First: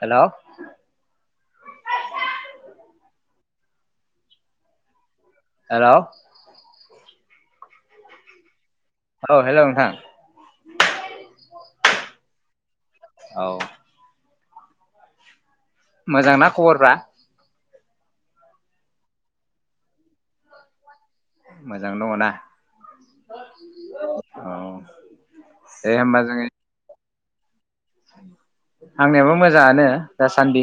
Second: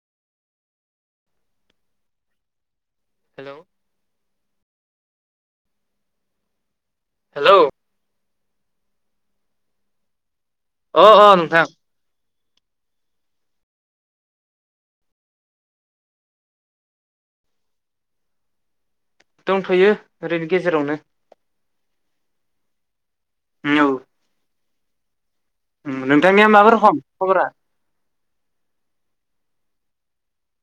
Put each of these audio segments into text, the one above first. Hello hello hello hello औ hello नोंथां अ अ नोंथां औ मोजांना खबरफ्रा दंथ'यो ओरैनि गेजेरावनो मोजां दङ ना उम औ औ दे होमबा जोङो नोंथांनिया माबा रखम खबरा आंनियाबो मोजाङानो दासान्दि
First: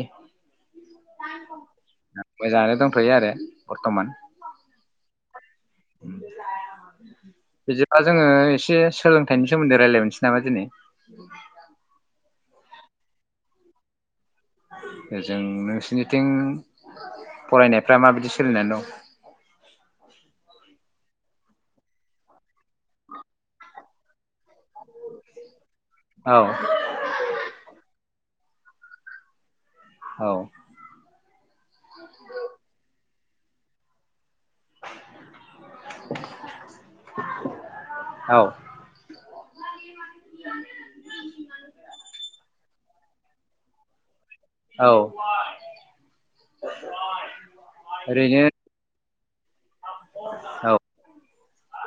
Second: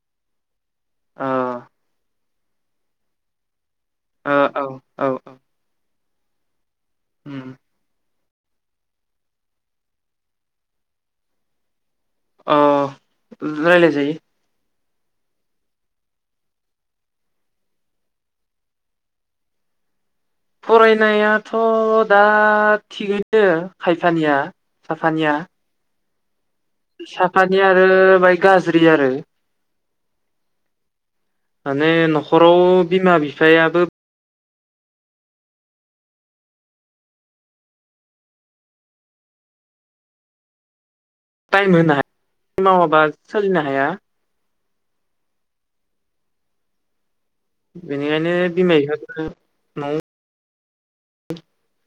अ [unintelligible] मोजाङानो दंथ'यो आरो ओ औ औ औ [unintelligible] उम बुजि बाज जोङो एसे सोलोंथाइनि सोमोन्दै रायलायनोसै नामा दिनै अ रायलाय जायो जों नोंसिनिथिं फरायनायफ्रा माबायदि सोलिनानै दं फरायनायाथ' दा थिगैनो खायफानिया साफानिया औ साफानि आरो बाय गाज्रि आरो औ माने न'खराव बिमा बि फायाबो आाबो औ [unintelligible] टाइम होनो [inaudible] हाया मावाबा सोलिनो हाया औ बेनिखायनो ओरैनो बिमा बिफाफोरा न'आव औ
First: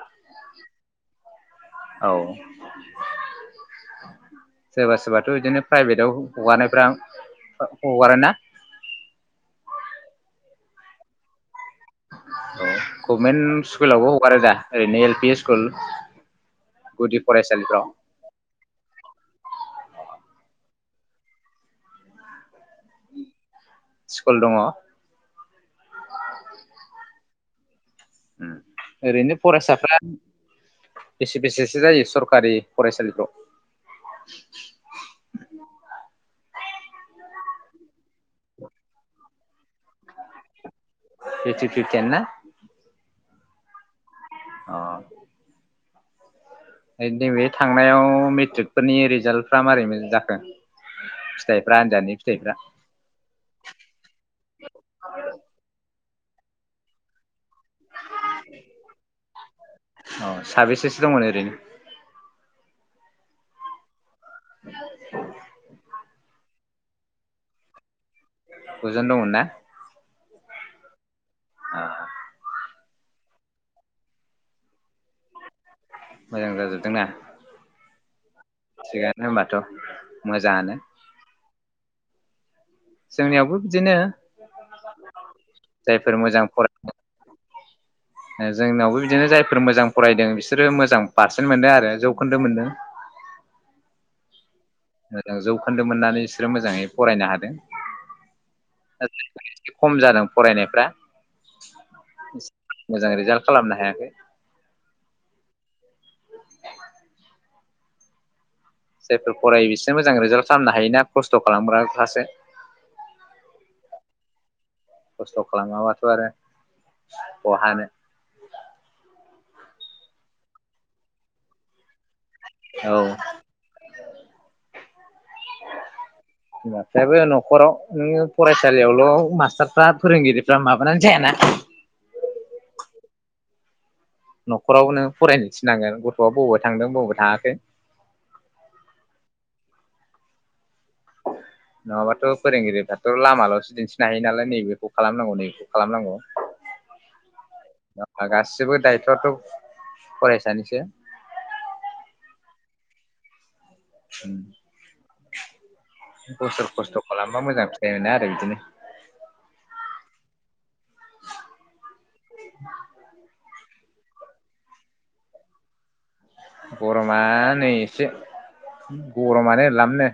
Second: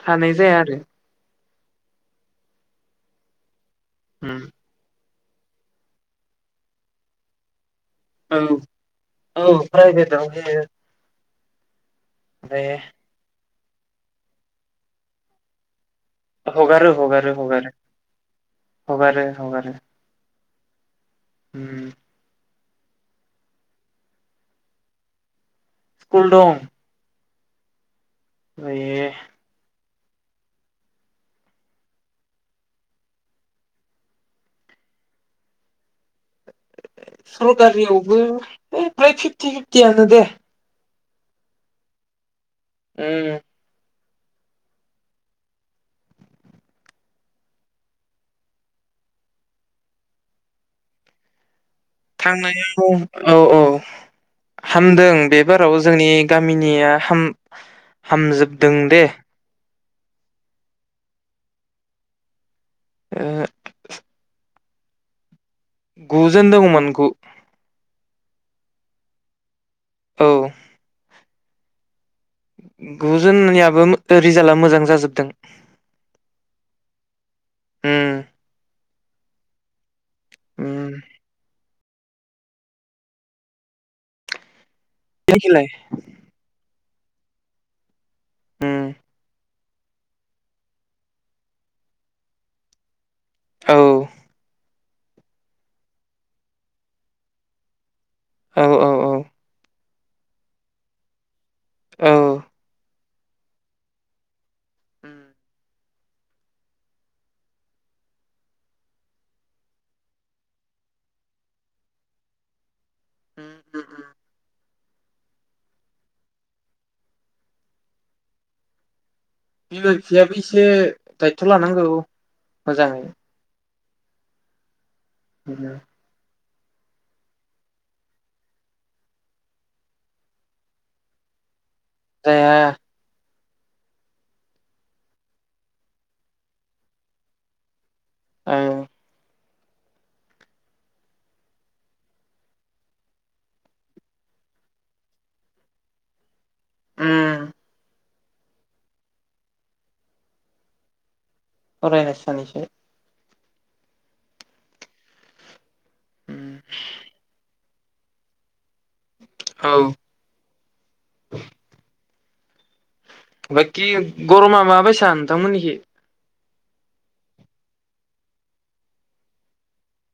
थानाय जाया आरो औ उम सोरबा सोरबा बिदिनो प्राइभेटाव हगारनायफ्रा हगारोना औ औ प्राइभेटाव [unintelligible] ओमफ्राय कमेन स्कुलावबो हगारो दा ओरैनो एल पि स्कुल हगारो गुदि हगारो हगारो फरायसालिफ्राव हगारो हगारो उम स्कुल दङ स्कुल दं ओमफ्राय ओरैनो फरायसाफ्रा बेसे बेसेसो जायो सरखारि फरायसालिफ्राव सरकारियावबो फ्राय फिफ्टि फिफ्टियानो दे फिफ्टि फिफ्टियानो ना।? उम अ नैबे थांनायाव मेट्रिकफोरनि रिजाल्टफ्रा माबारै जाखो फिथाइ थांनायाव औ औ हामदों बे बाराव जोंनि गामिनिया हाम हामजोबदों दे। औ साबेसेसो दंमोन ओरैनो। ओ [unintelligible] गुजोन दंमोन गु गुजोन दंमोन ना? औ ओ गुजोननियाबो रिजाल्टआ मोजां जाजोबदों मोजां जाजोबदोंना? होम थिगानो होमबाथ। मोजाङानो। उम जोंनियावबो बिदिनो बेखिलाय जायफोर मोजां फराय उम जोंनावबो बिदिनो जायफोर मोजां फरायदों बिसोरो मोजां पारसेन्ट मोनदों आरो जौखोन्दो मोनदों। औ मोजां जौखोन्दो मोननानै बिसोरो मोजाङै फरायनो हादों। औ औ दा औ नोंथांनिसिम- खम जादों फरायनायफ्रा औ [unintelligible] मोजां रिजाल्ट खालामनो हायाखै उम जायफोर फरायो बिसोरो मोजां रिजाल्ट खालामनो हायोना खस्थ' खालामग्रा फ्रासो उम उम खस्थ' खालामाबाथ' आरो बहा हानो। बिमा बिफायाबो एसे दायथ' लानांगौ। औ मोजाङै [inaudible] बिमाफ्रायाबो न'खराव नोङो फरायसालियावल' मास्टारफ्रा फोरोंगिरिफ्रा माबानानै जायाना जाया न'खराव नों फरायनो थिनांगोन गथ'आ बबावबा थांदों बबावबा थाङाखै औ नङाबाथ' फोरोंगिरिफ्राथ' लामाल'सो दिन्थिनो हायो नालाय नैबेखौ खालामनांगौ नैबेखौ खालामनांगौ। उम गासिबो दायथ'आथ' फरायसानिसो अरायनोसा निसै- [unintelligible] बोसोर खस्थ' खालामबा मोजां फि एरेनो आरो बिदिनो। औ [inaudible] बाकि गरमा माबायसा नोंथां मोननिखि? गरमा नै एसे गरमानो लामनो।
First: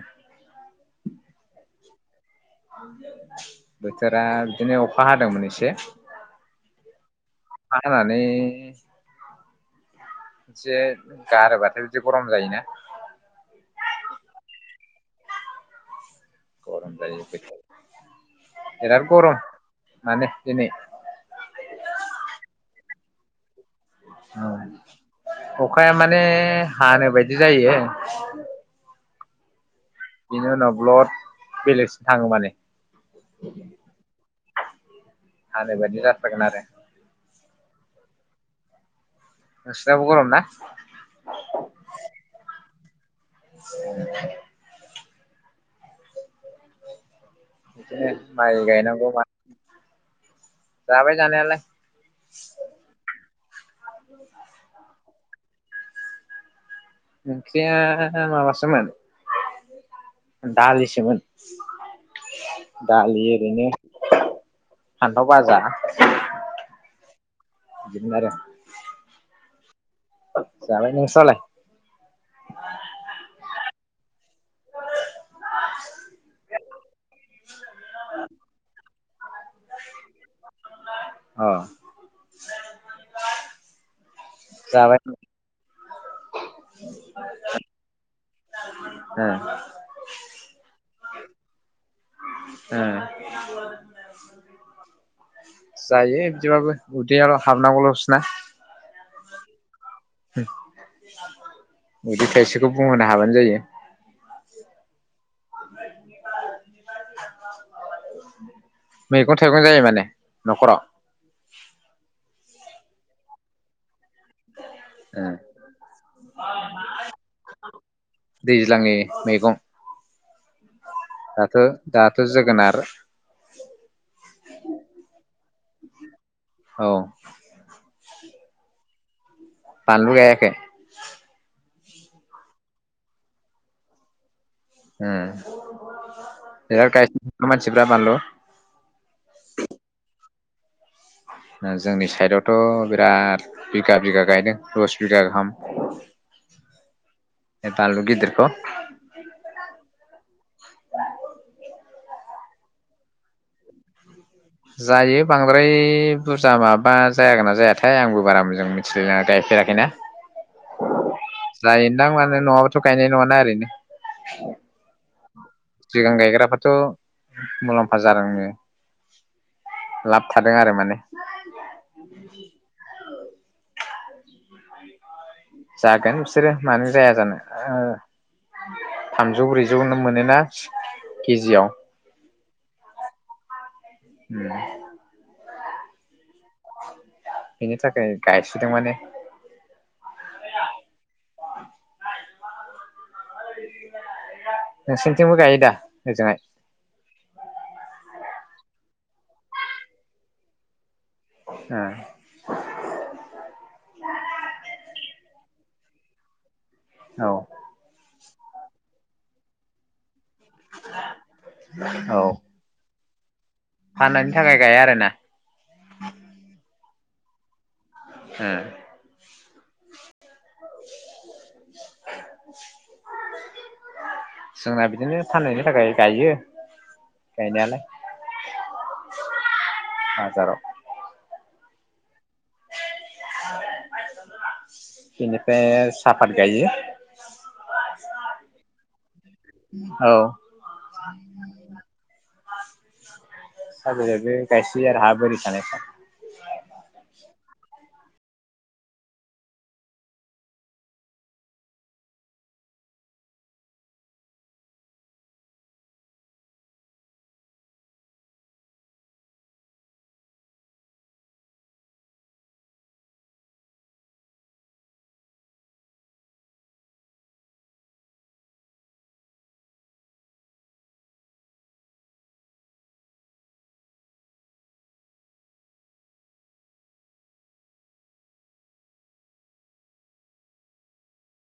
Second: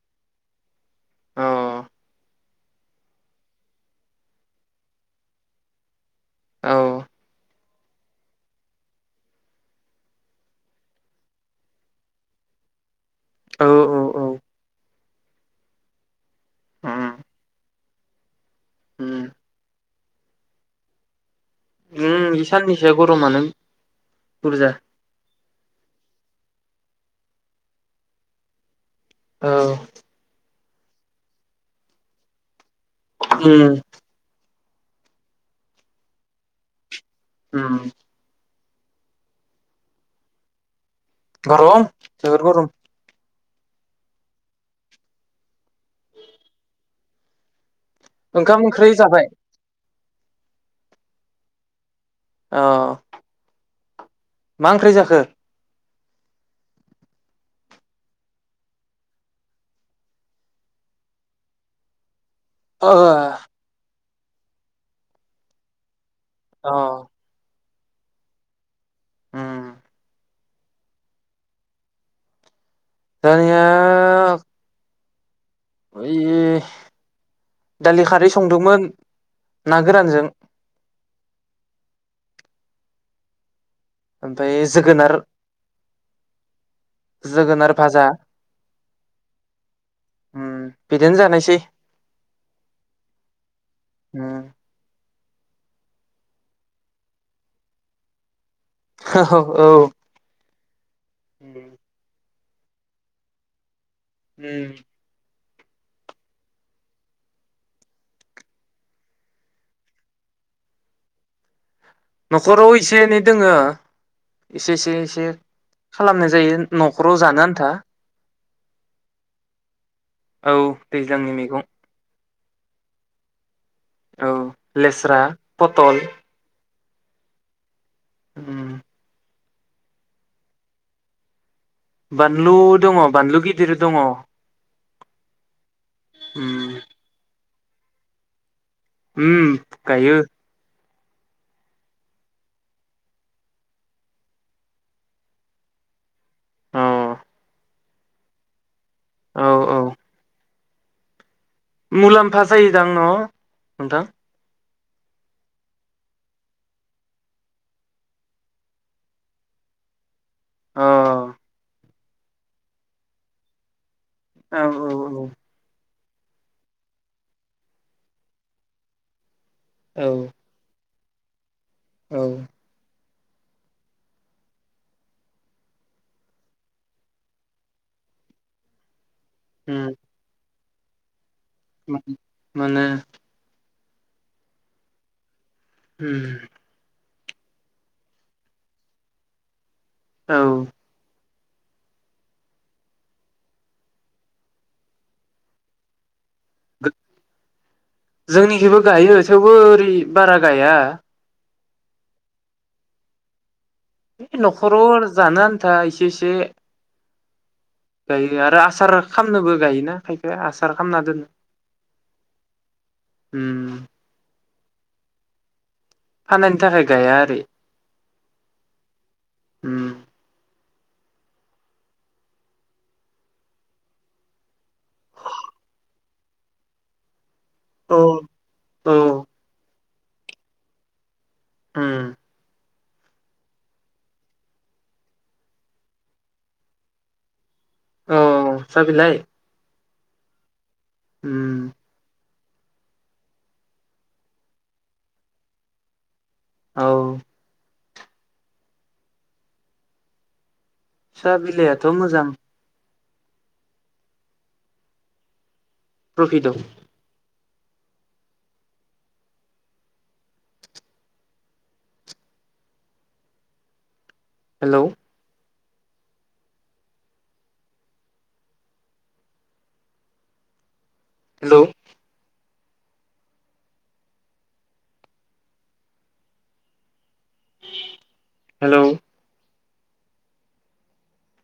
अ बोथोरा बिदिनो अखा हादोंमोन एसे औ खा हानानै एसे गारोबाथाय बिदि गरम जायोना। औ औ औ गरम जायो [unintelligible] एराद उम गरम माने दिनै उम बे साननैसोआ गरमानो उम बुरजा अखाया माने हानो बायदि जायो औ नि उनाव ब्लद बेलेगसो थाङो माने उम हानो बादि जाथारगोन आरो। उम नोंसिनाबो गरम ना? गरम जोबोर गरम। [inaudible] बिदिनो ओंखाम माइ ओंख्रि गायनांगौ जाबाय मा जाबाय जानायालाय। अ मा ओंख्रि जाखो? ओंख्रिया माबासोमोन दालिसोमोन। ओ दालि ओरैनो फानथाव बाजा अ जोगोनारो। उम जाबाय नोंस्रालाय? दानिआ ओइ दालि खारै संदोंमोन ना गोरानजों अ ओमफाय जाबाय ओ जोगोनार जोगोनार भाजा उम फि दिनो जानायसै ओ उम जायो बिदिबाबो उदै आवल' हाबनांगौल'सो ना ह ह औ [unintelligible] उदै थायसिब बेखौ बुंहोनो हाबानो जायो उम [unintelligible] मैगं थाइगं जायो माने न'खराव न'खराव एसे एनै दोङो एसे एसे ओ एसे खालामनाय जायो न'खराव जानो आन्था दैज्लांनि मैगं औ दैज्लांनि दाथ' मैगं दाथ' जोगोनार [unintelligible] औ लेस्रा पटल औ उम बानलु गायाखै बानलु दङ बानलु गिदिर दङ उम बिराद गा मानसिफ्रा बानलु उम गायो ओ जोंनि साइदआवथ' बिराद बिगा बिगा गायदों दस बिगा गाहाम अ बे बानलु गेदेरखौ औ औ मुलाम्फा जायोदां न' नोंथां जायो बांद्राय बुरजा माबा जायागोन ना जायाथाय आंबो बारा मोजां मिथिलाय गायफेराखैना अ जाय दाम मोननाय नङाबाथ' गायनाय नङाना ओरैनो औ औ औ सिगां गायग्राबाथ' मुलाम्फा जादोंनो औ लाबथादों आरो माने औ जागोन बिसोरो मानो जाया जानो आ [unintelligible] थामजौ उम ब्रैजौनो मोनोना [inaudible] केजियाव मोनो [inaudible] उम बेनि थाखाय गायसोदों माने औ नोंसोरनिथिंबो गायो दा ओजोंहाय जोंनिखिबो गायो थेवबो ओरै बारा गाया ओ [unintelligible] ए न'खराव आरो जानो आन्था इसे इसे औ। गायो आरो आसार खालामनैबो गायोना? बे आसार खालामना दोनो। औ उम [unintelligible] गाया आरोना। फाननायनि थाखाय गाया आरो ना हम। [inaudible] जोंना बिदिनो फाननायनि थाखाय गायो। गायनायालाय औ बाजाराव उम। [unintelligible] बेनिफाय साफाद गायो। अ सा बिलाय औ। [unintelligible] उम सा बिलायबो गायसोयो आरो हा बोरि थानायफ्राव औ। साहा बिलाइआथ' मोजां प्रपित दं। Hello hello hello